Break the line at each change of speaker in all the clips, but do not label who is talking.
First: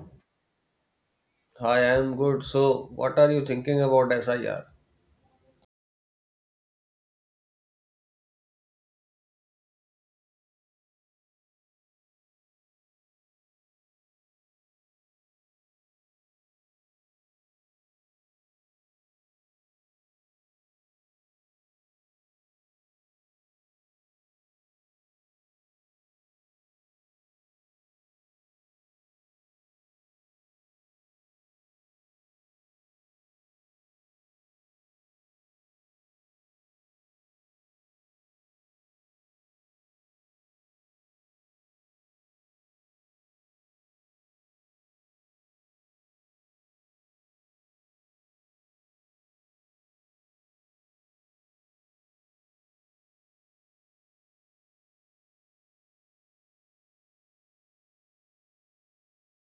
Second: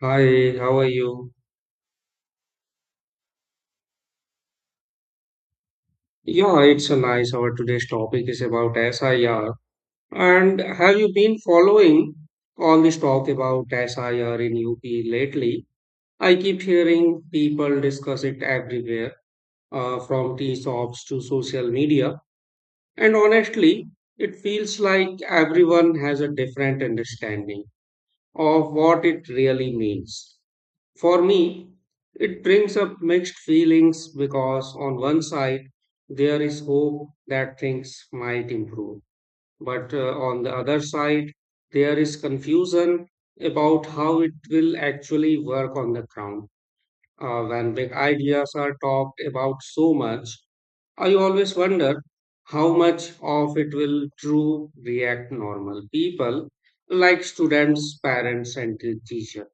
Hi, how are you?
Hi, I am good. So, what are you thinking about SIR?
Yeah, it's a nice hour. Today's topic is about SIR. And have you been following all this talk about SIR in UP lately? I keep hearing people discuss it everywhere, from tea shops to social media. And honestly, it feels like everyone has a different understanding of what it really means. For me, it brings up mixed feelings because, on one side, there is hope that things might improve. But on the other side, there is confusion about how it will actually work on the ground. When big ideas are talked about so much, I always wonder how much of it will true react normal people like students, parents, and teachers.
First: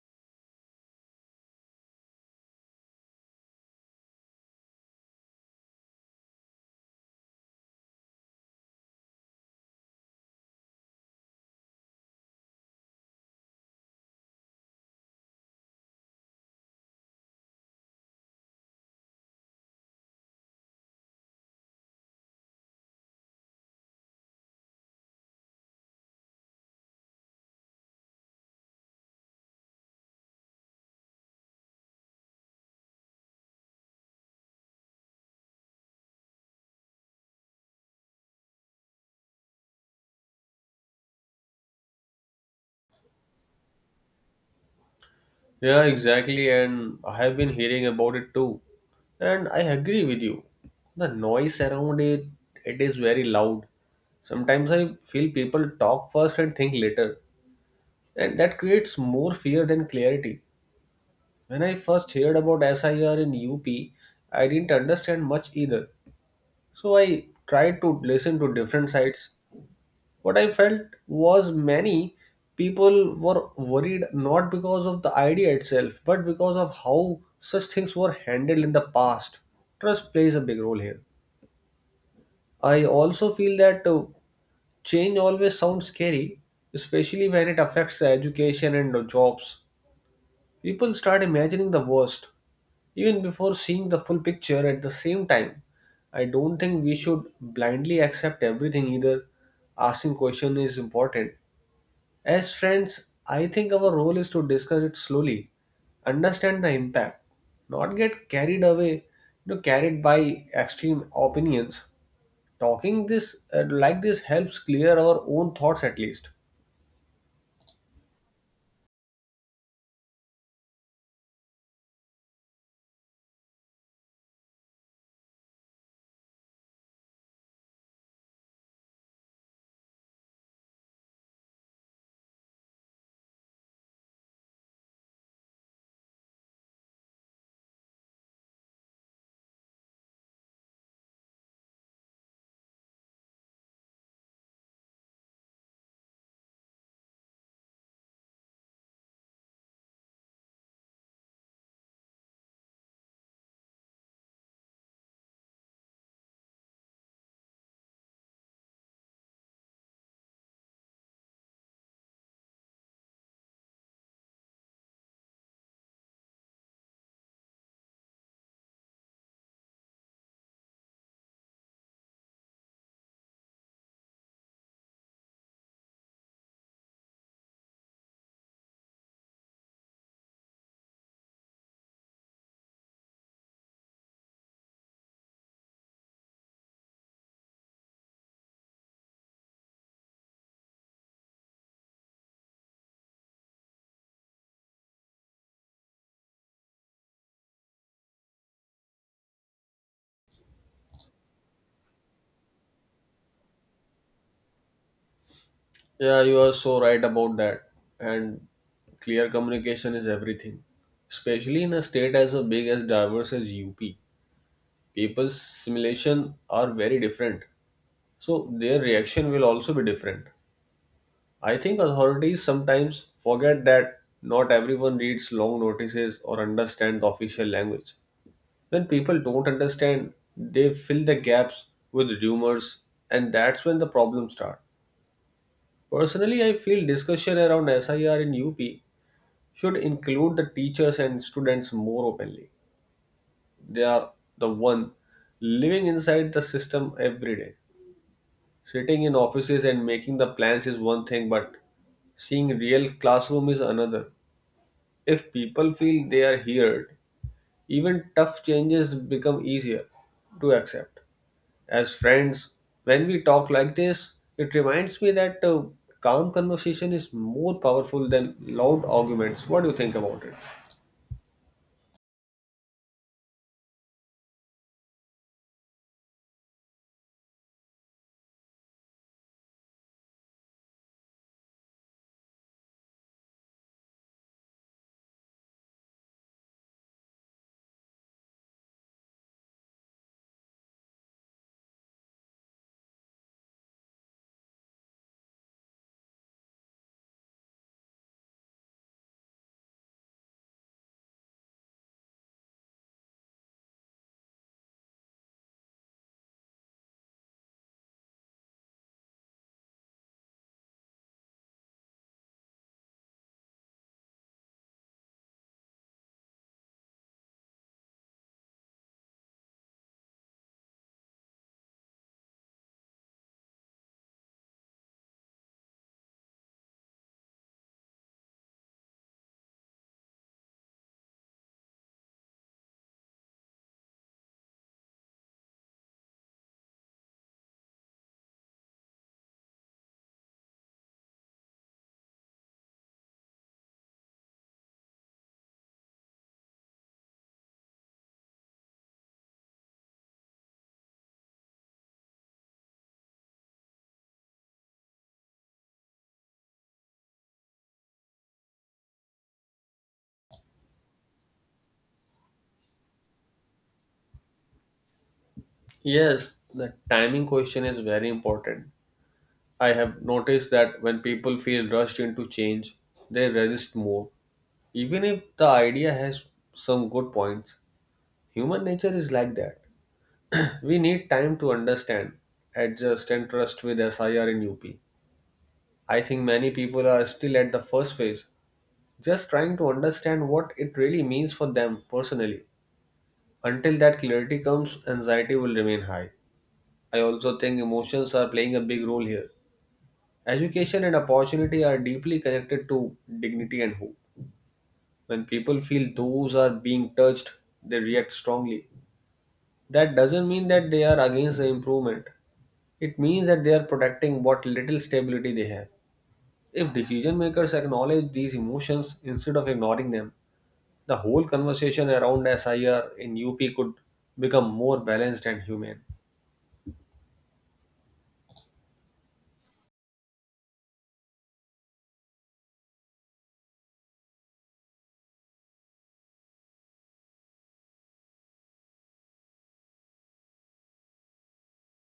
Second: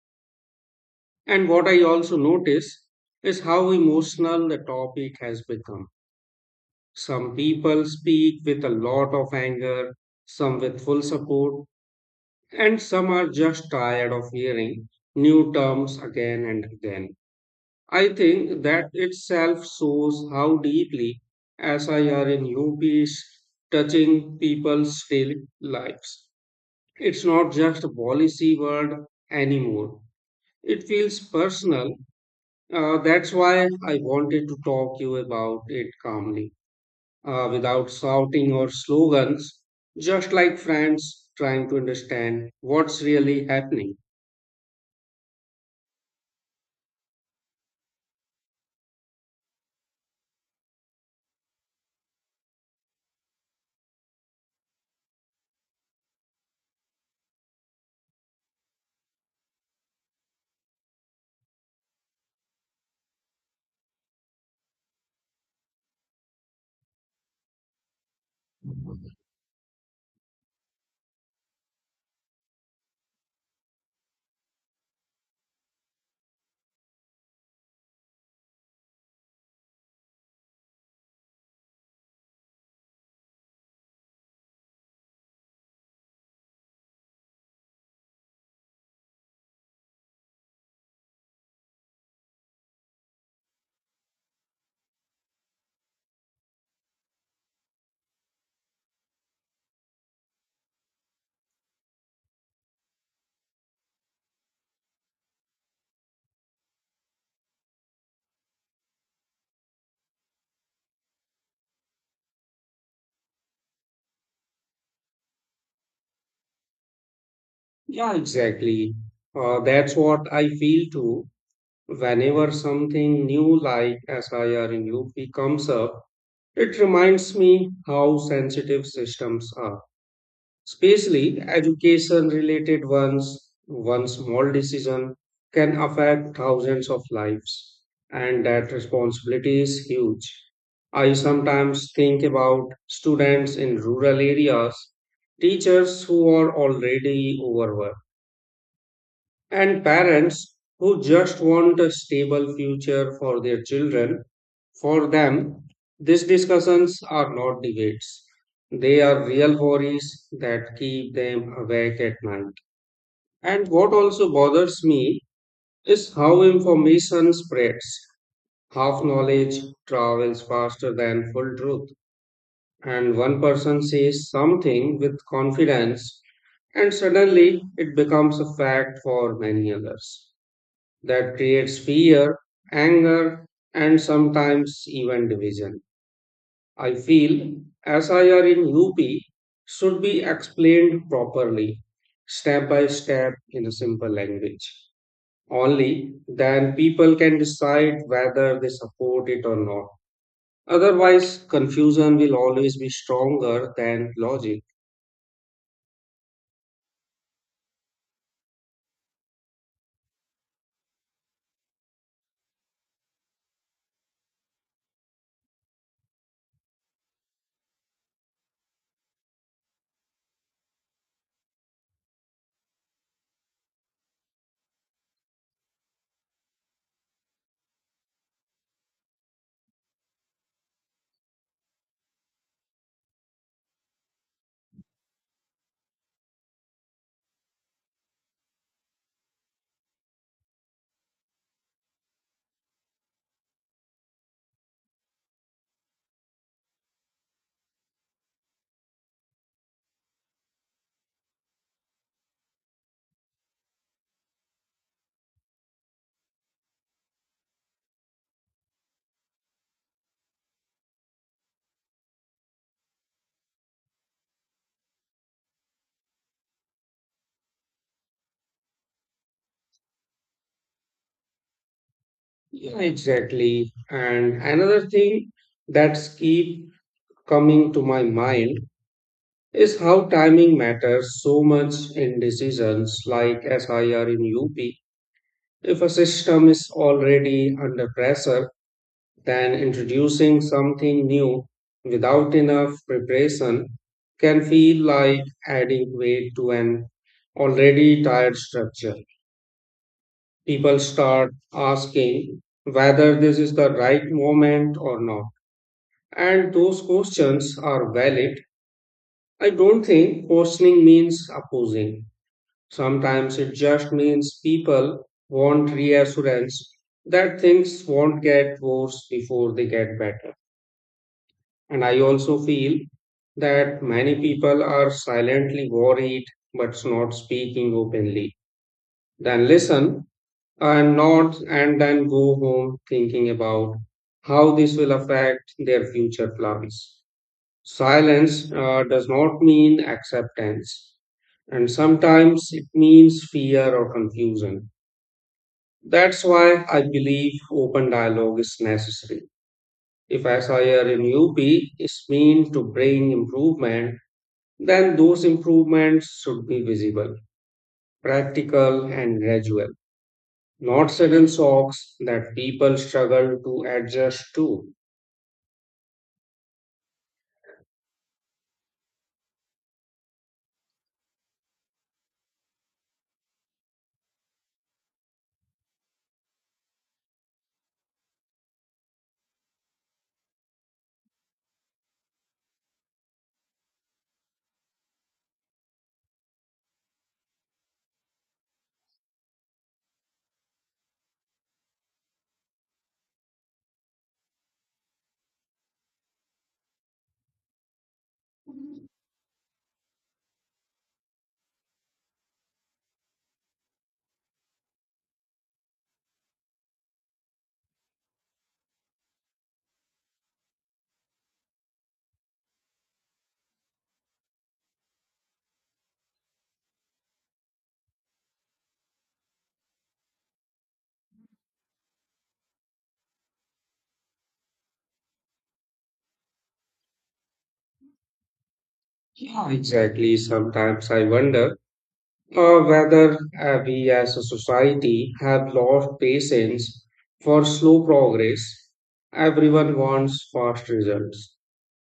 And what I also notice is how emotional the topic has become. Some people speak with a lot of anger, some with full support, and some are just tired of hearing new terms again and again. I think that itself shows how deeply SIR in UP is touching people's daily lives. It's not just a policy word anymore. It feels personal. That's why I wanted to talk you about it calmly, without shouting or slogans, just like friends trying to understand what's really happening.
Yeah, exactly. And I have been hearing about it too. And I agree with you. The noise around it, it is very loud. Sometimes I feel people talk first and think later. And that creates more fear than clarity. When I first heard about SIR in UP, I didn't understand much either. So I tried to listen to different sides. What I felt was many people were worried not because of the idea itself, but because of how such things were handled in the past. Trust plays a big role here. I also feel that change always sounds scary, especially when it affects the education and the jobs. People start imagining the worst, even before seeing the full picture at the same time. I don't think we should blindly accept everything either. Asking question is important. As friends, I think our role is to discuss it slowly, understand the impact, not get carried away, carried by extreme opinions. Talking this like this helps clear our own thoughts at least.
Yeah, exactly. That's what I feel too. Whenever something new like SIR in UP comes up, it reminds me how sensitive systems are, especially education related ones. One small decision can affect thousands of lives, and that responsibility is huge. I sometimes think about students in rural areas, teachers who are already overworked, and parents who just want a stable future for their children. For them, these discussions are not debates. They are real worries that keep them awake at night. And what also bothers me is how information spreads. Half knowledge travels faster than full truth. And one person says something with confidence, and suddenly it becomes a fact for many others. That creates fear, anger, and sometimes even division. I feel SIR in UP should be explained properly, step by step, in a simple language. Only then people can decide whether they support it or not. Otherwise, confusion will always be stronger than logic.
Yeah, you are so right about that. And clear communication is everything. Especially in a state as big as diverse as UP. People's simulation are very different. So their reaction will also be different. I think authorities sometimes forget that not everyone reads long notices or understands the official language. When people don't understand, they fill the gaps with rumors, and that's when the problems start. Personally, I feel discussion around SIR in UP should include the teachers and students more openly. They are the one living inside the system every day. Sitting in offices and making the plans is one thing, but seeing real classroom is another. If people feel they are heard, even tough changes become easier to accept. As friends, when we talk like this, it reminds me that calm conversation is more powerful than loud arguments. What do you think about it?
Yeah, exactly. And another thing that's keep coming to my mind is how timing matters so much in decisions like SIR in UP. If a system is already under pressure, then introducing something new without enough preparation can feel like adding weight to an already tired structure. People start asking whether this is the right moment or not. And those questions are valid. I don't think questioning means opposing. Sometimes it just means people want reassurance that things won't get worse before they get better. And I also feel that many people are silently worried but not speaking openly. Then listen and not, and then go home thinking about how this will affect their future plans. Silence does not mean acceptance, and sometimes it means fear or confusion. That's why I believe open dialogue is necessary. If SIR in UP is meant to bring improvement, then those improvements should be visible, practical, and gradual, not sudden shocks that people struggle to adjust to.
Yes, the timing question is very important. I have noticed that when people feel rushed into change, they resist more. Even if the idea has some good points, human nature is like that. We need time to understand, adjust, and trust with SIR in UP. I think many people are still at the first phase, just trying to understand what it really means for them personally. Until that clarity comes, anxiety will remain high. I also think emotions are playing a big role here. Education and opportunity are deeply connected to dignity and hope. When people feel those are being touched, they react strongly. That doesn't mean that they are against the improvement. It means that they are protecting what little stability they have. If decision makers acknowledge these emotions instead of ignoring them, the whole conversation around SIR in UP could become more balanced and humane.
Yeah. Exactly. Sometimes I wonder whether we as a society have lost patience for slow progress. Everyone wants fast results,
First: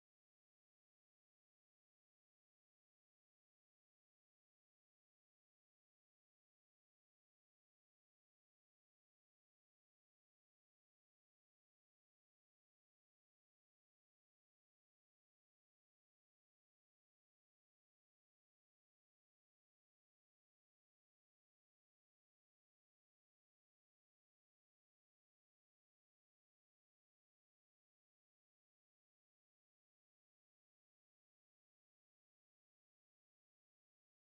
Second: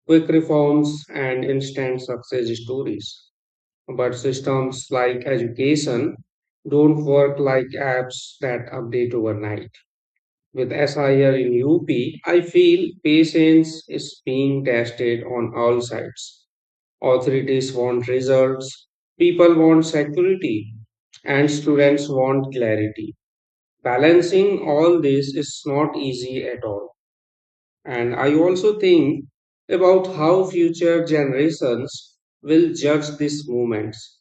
quick reforms, and instant success stories. But systems like education don't work like apps that update overnight. With SIR in UP, I feel patience is being tested on all sides. Authorities want results, people want security, and students want clarity. Balancing all this is not easy at all. And I also think about how future generations will judge these movements.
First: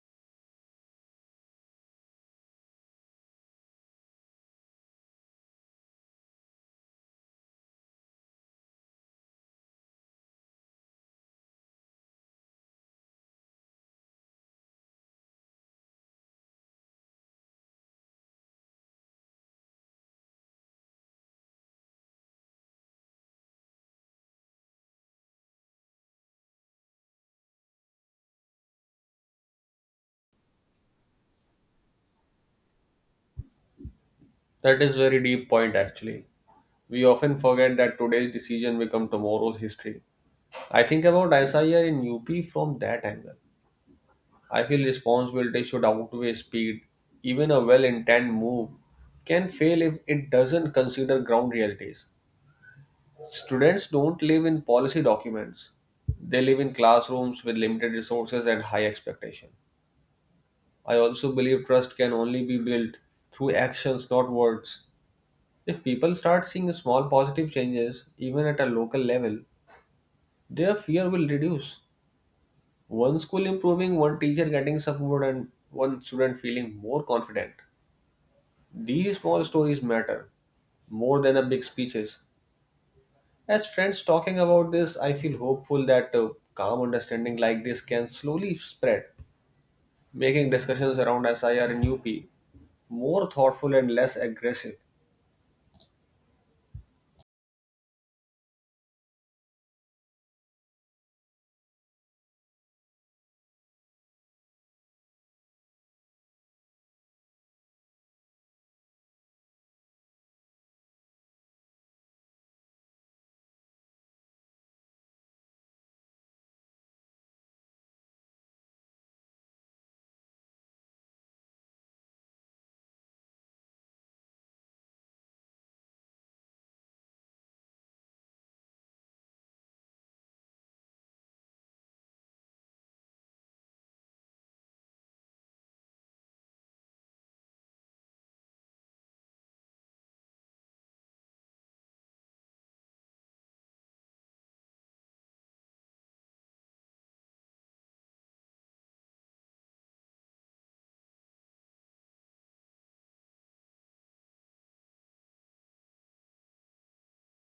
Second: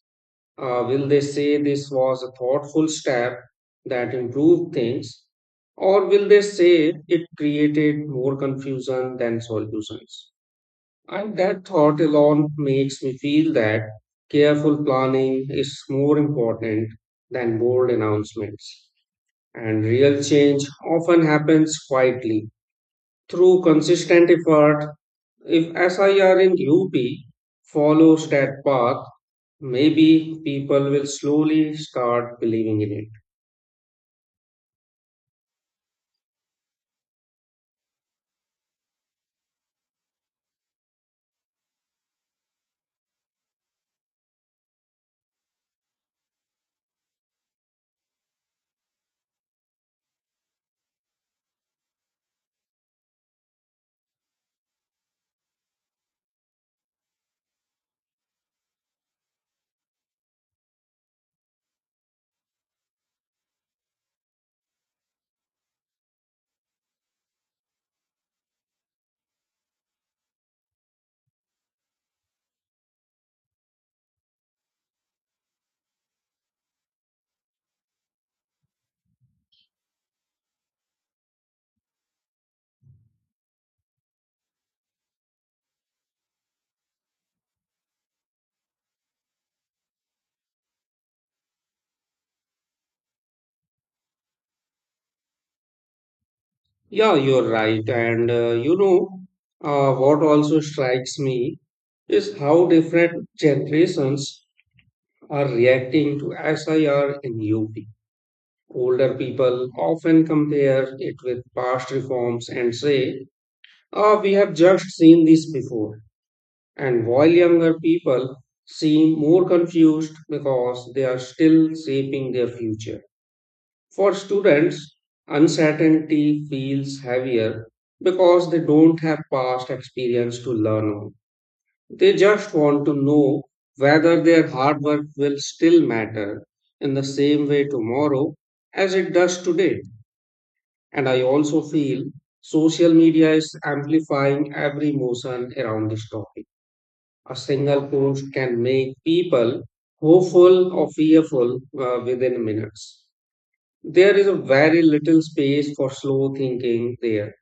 Will they say this was a thoughtful step that improved things? Or will they say it created more confusion than solutions? And that thought alone makes me feel that careful planning is more important than bold announcements. And real change often happens quietly through consistent effort. If SIR in UP follows that path, maybe people will slowly start believing in it.
That is very deep point actually. We often forget that today's decision become tomorrow's history. I think about SIR in UP from that angle. I feel responsibility should outweigh speed. Even a well-intended move can fail if it doesn't consider ground realities. Students don't live in policy documents. They live in classrooms with limited resources and high expectation. I also believe trust can only be built through actions, not words. If people start seeing small positive changes, even at a local level, their fear will reduce. One school improving, one teacher getting support, and one student feeling more confident. These small stories matter more than a big speeches. As friends talking about this, I feel hopeful that a calm understanding like this can slowly spread, making discussions around SIR and UP more thoughtful and less aggressive.
Yeah, you're right. And what also strikes me is how different generations are reacting to SIR in UP. Older people often compare it with past reforms and say, ah, we have just seen this before. And while younger people seem more confused because they are still shaping their future. For students, uncertainty feels heavier because they don't have past experience to learn on. They just want to know whether their hard work will still matter in the same way tomorrow as it does today. And I also feel social media is amplifying every emotion around this topic. A single post can make people hopeful or fearful within minutes. There is a very little space for slow thinking there.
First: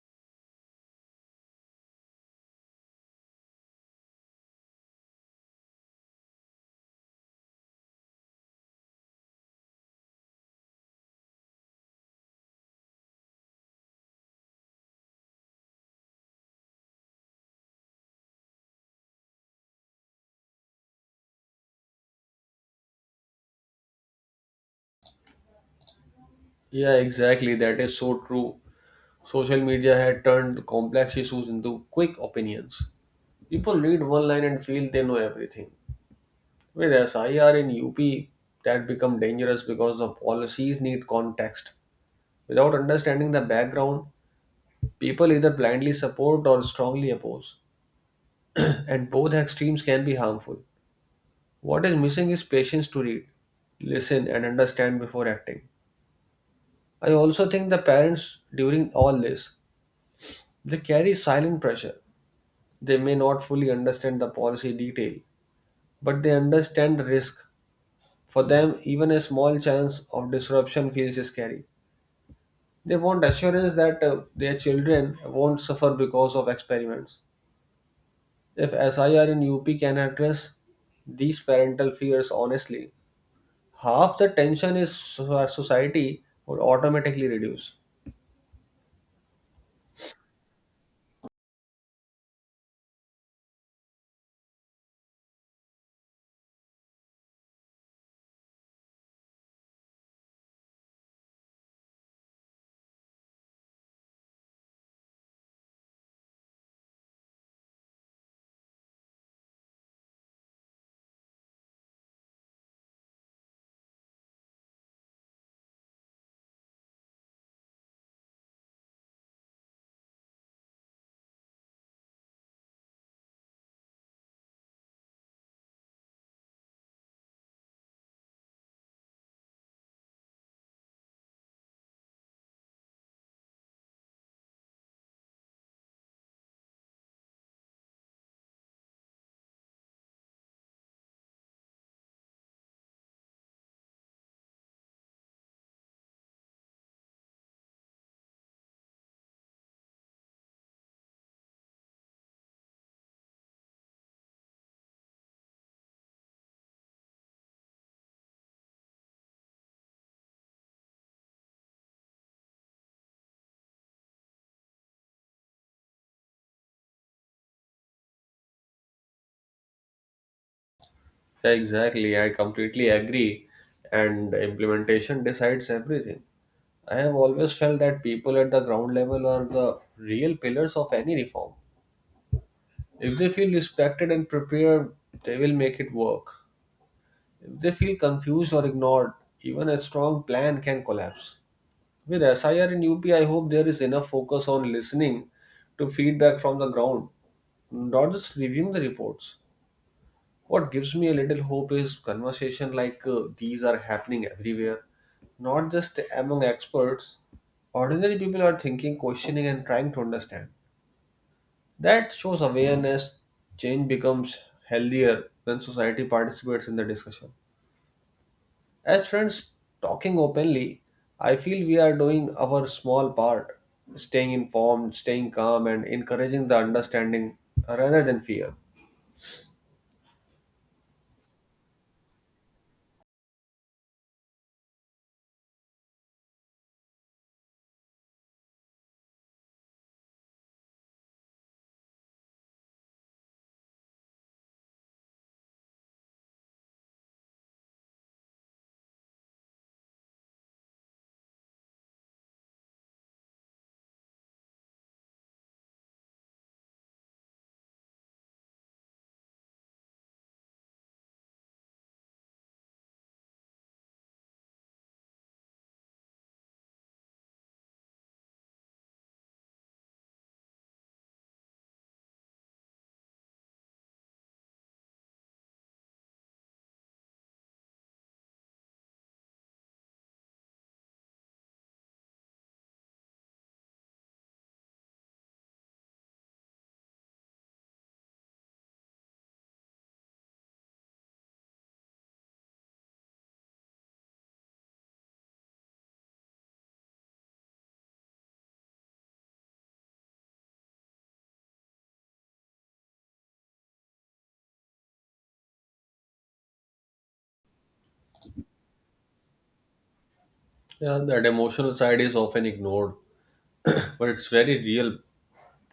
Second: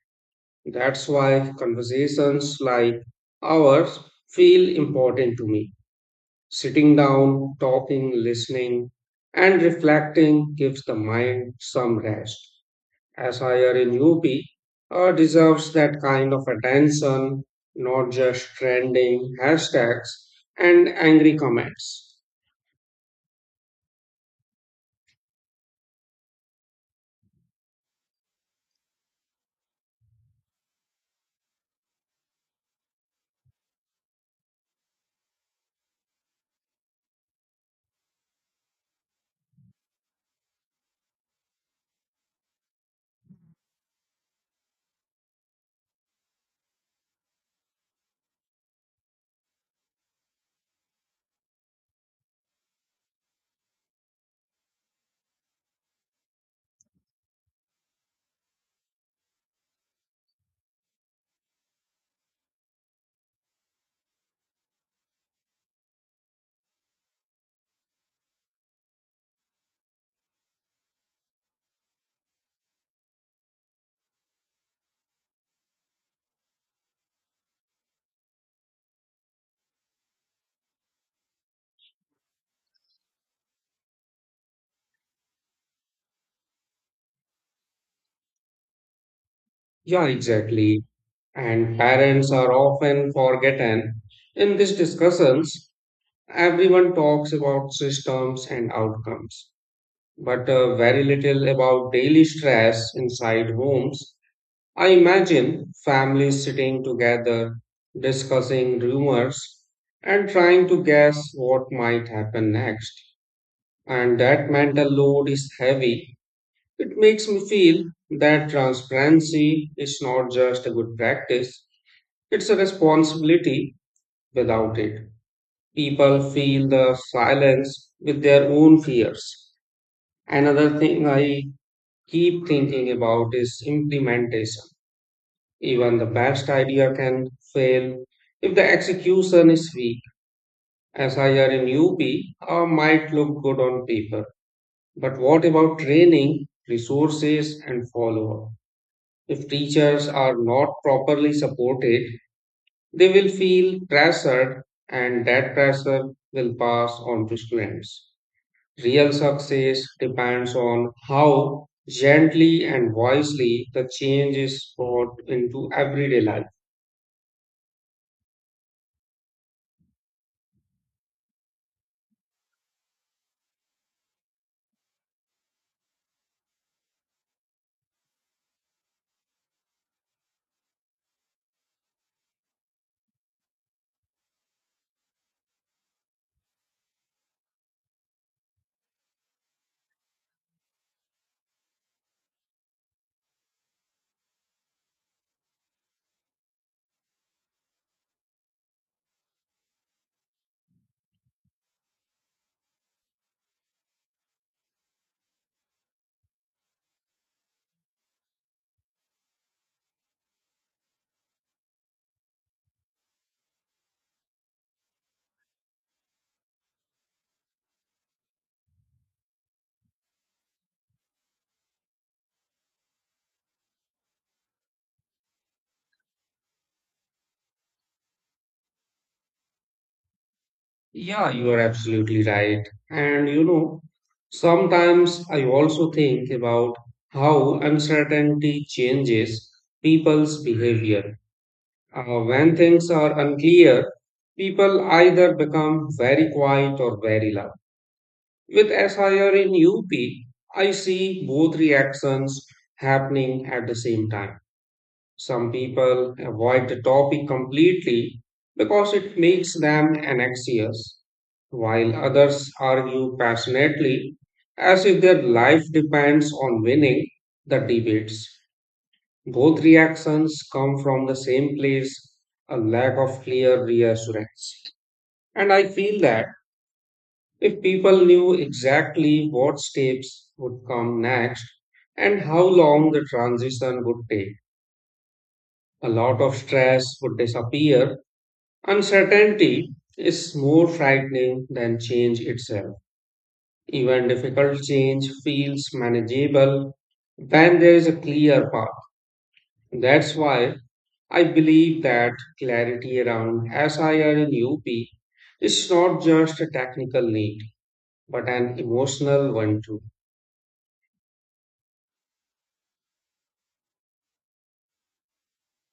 That's why conversations like ours feel important to me. Sitting down, talking, listening, and reflecting gives the mind some rest as higher in UP deserves that kind of attention, not just trending hashtags and angry comments.
Yeah, exactly. That is so true. Social media had turned complex issues into quick opinions. People read one line and feel they know everything. With SIR in UP, that become dangerous because the policies need context. Without understanding the background, people either blindly support or strongly oppose. And both extremes can be harmful. What is missing is patience to read, listen, and understand before acting. I also think the parents, during all this, they carry silent pressure. They may not fully understand the policy detail, but they understand the risk. For them, even a small chance of disruption feels scary. They want assurance that their children won't suffer because of experiments. If SIR in UP can address these parental fears honestly, half the tension is our society would automatically reduce.
Yeah, exactly. And parents are often forgotten. In these discussions, everyone talks about systems and outcomes, but very little about daily stress inside homes. I imagine families sitting together, discussing rumors, and trying to guess what might happen next. And that mental load is heavy. It makes me feel that transparency is not just a good practice, it's a responsibility. Without it, people feel the silence with their own fears. Another thing I keep thinking about is implementation. Even the best idea can fail if the execution is weak. SIR in UP might look good on paper, but what about training, resources, and follow up? If teachers are not properly supported, they will feel pressured, and that pressure will pass on to students. Real success depends on how gently and wisely the change is brought into everyday life.
Yeah, exactly. I completely agree. And implementation decides everything. I have always felt that people at the ground level are the real pillars of any reform. If they feel respected and prepared, they will make it work. If they feel confused or ignored, even a strong plan can collapse. With SIR and UP, I hope there is enough focus on listening to feedback from the ground, not just reviewing the reports. What gives me a little hope is conversation like these are happening everywhere, not just among experts. Ordinary people are thinking, questioning, and trying to understand. That shows awareness. Change becomes healthier when society participates in the discussion. As friends talking openly, I feel we are doing our small part, staying informed, staying calm, and encouraging the understanding rather than fear.
Yeah, you are absolutely right. And you know, sometimes I also think about how uncertainty changes people's behavior. When things are unclear, people either become very quiet or very loud. With SIR in UP, I see both reactions happening at the same time. Some people avoid the topic completely because it makes them anxious, while others argue passionately as if their life depends on winning the debates. Both reactions come from the same place, a lack of clear reassurance. And I feel that if people knew exactly what steps would come next and how long the transition would take, a lot of stress would disappear. Uncertainty is more frightening than change itself. Even difficult change feels manageable when there is a clear path. That's why I believe that clarity around SIR in UP is not just a technical need, but an emotional one too.
Yeah, that emotional side is often ignored but it's very real.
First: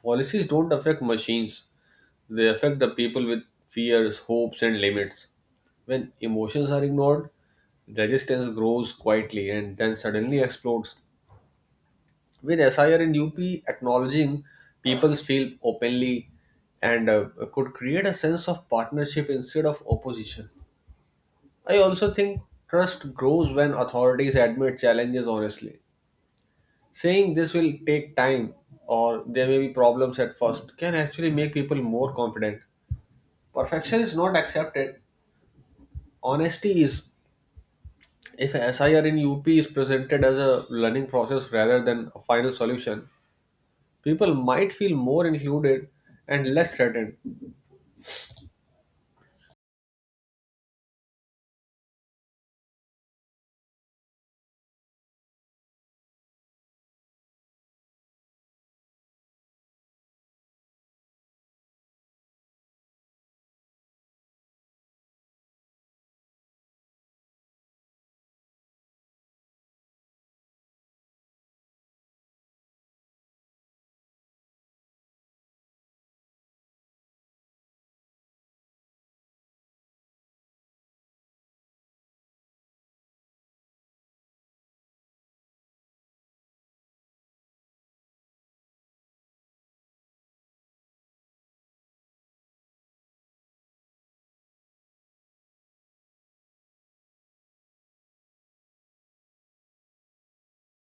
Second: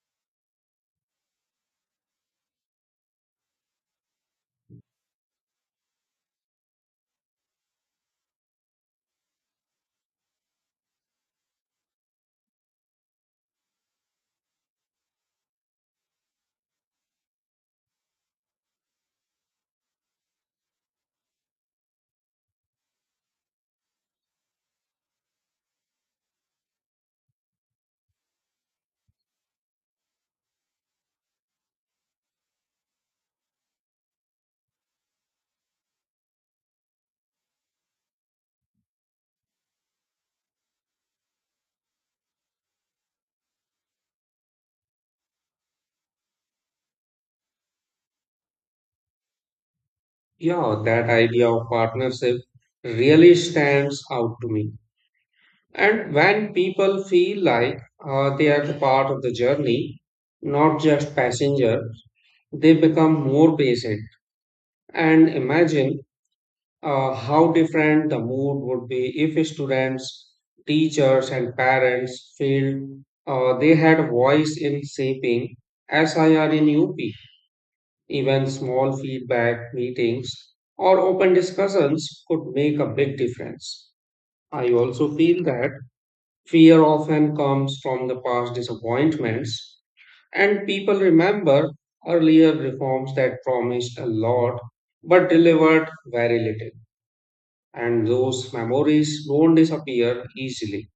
Policies don't affect machines, they affect the people with fears, hopes, and limits. When emotions are ignored, resistance grows quietly and then suddenly explodes. With SIR and UP acknowledging people's feel openly and could create a sense of partnership instead of opposition. I also think trust grows when authorities admit challenges honestly. Saying this will take time or there may be problems at first can actually make people more confident. Perfection is not accepted. Honesty is. If SIR in UP is presented as a learning process rather than a final solution, people might feel more included and less threatened.
Yeah, that idea of partnership really stands out to me. And when people feel like they are the part of the journey, not just passengers, they become more patient. And imagine how different the mood would be if students, teachers, and parents felt they had a voice in shaping SIR in UP. Even small feedback meetings or open discussions could make a big difference. I also feel that fear often comes from the past disappointments, and people remember earlier reforms that promised a lot but delivered very little. And those memories don't disappear easily.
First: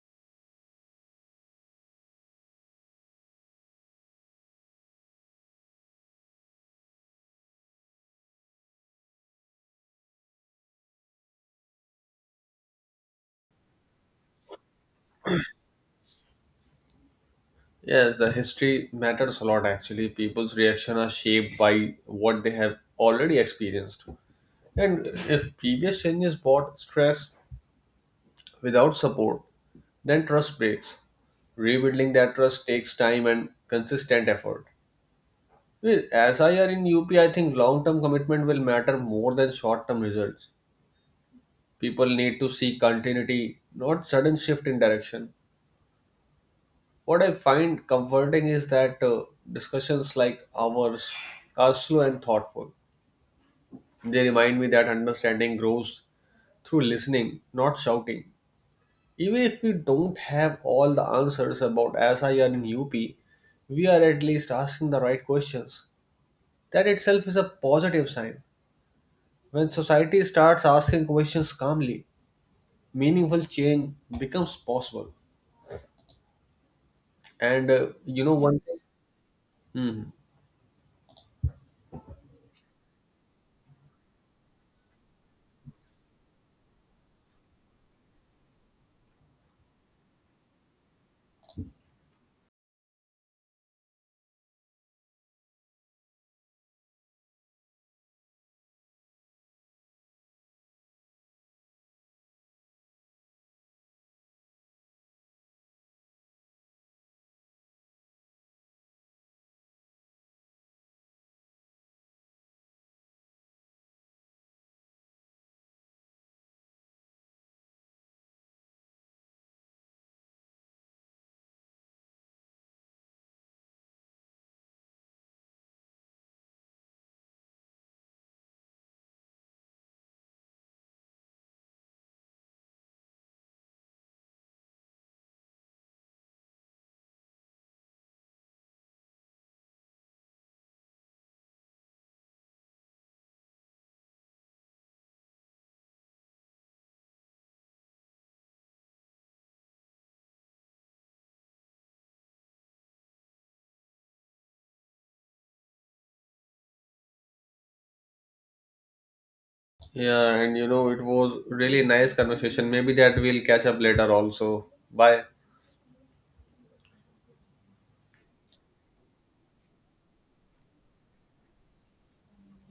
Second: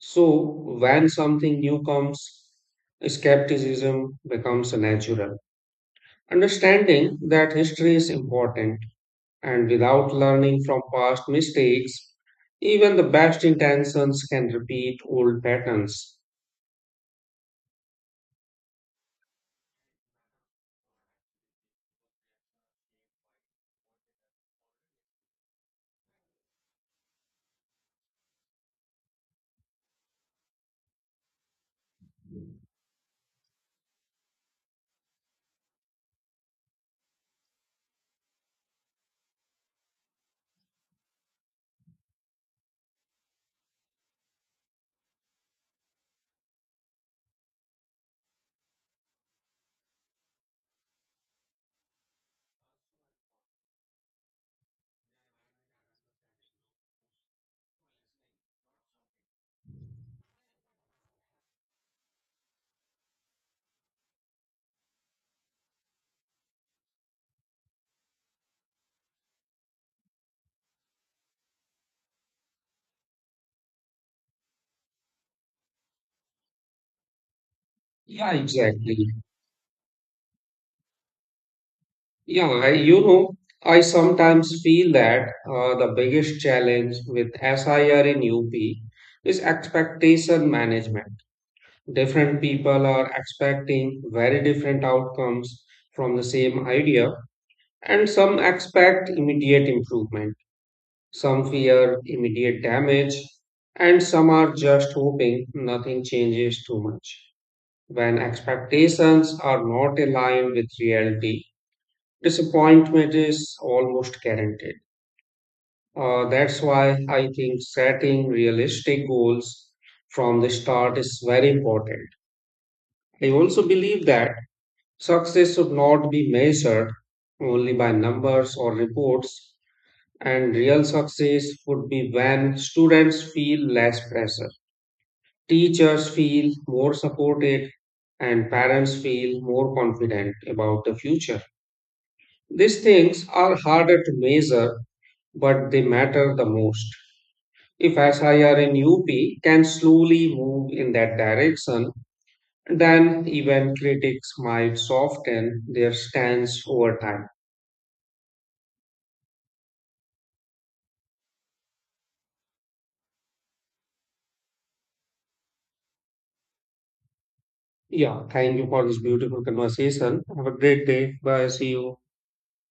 So, when something new comes, skepticism becomes natural. Understanding that history is important, and without learning from past mistakes, even the best intentions can repeat old patterns.
Yes, the history matters a lot actually. People's reaction are shaped by what they have already experienced. And if previous changes brought stress without support, then trust breaks. Rebuilding that trust takes time and consistent effort. With SIR in UP, I think long term commitment will matter more than short term results. People need to see continuity, not sudden shift in direction. What I find comforting is that discussions like ours are slow and thoughtful. They remind me that understanding grows through listening, not shouting. Even if we don't have all the answers about SIR in UP, we are at least asking the right questions. That itself is a positive sign. When society starts asking questions calmly, meaningful change becomes possible. And you
Yeah,
know, one thing.
exactly.
Mhm.
Yeah, I, you know, I sometimes feel that the biggest challenge with SIR in UP is expectation management. Different people are expecting very different outcomes from the same idea, and some expect immediate improvement, some fear immediate damage, and some are just hoping nothing changes too much. When expectations are not aligned with reality, disappointment is almost guaranteed. That's why I think setting realistic goals from the start is very important. I also believe that success should not be measured only by numbers or reports, and real success would be when students feel less pressure, teachers feel more supported, and parents feel more confident about the future. These things are harder to measure but they matter the most. If SIR in UP can slowly move in that direction, then even critics might soften their stance over time.
Yeah, and you know, it was really nice conversation. Maybe that we'll catch up later also. Bye.
Yeah, thank you for this beautiful conversation. Have a great day. Bye. See you.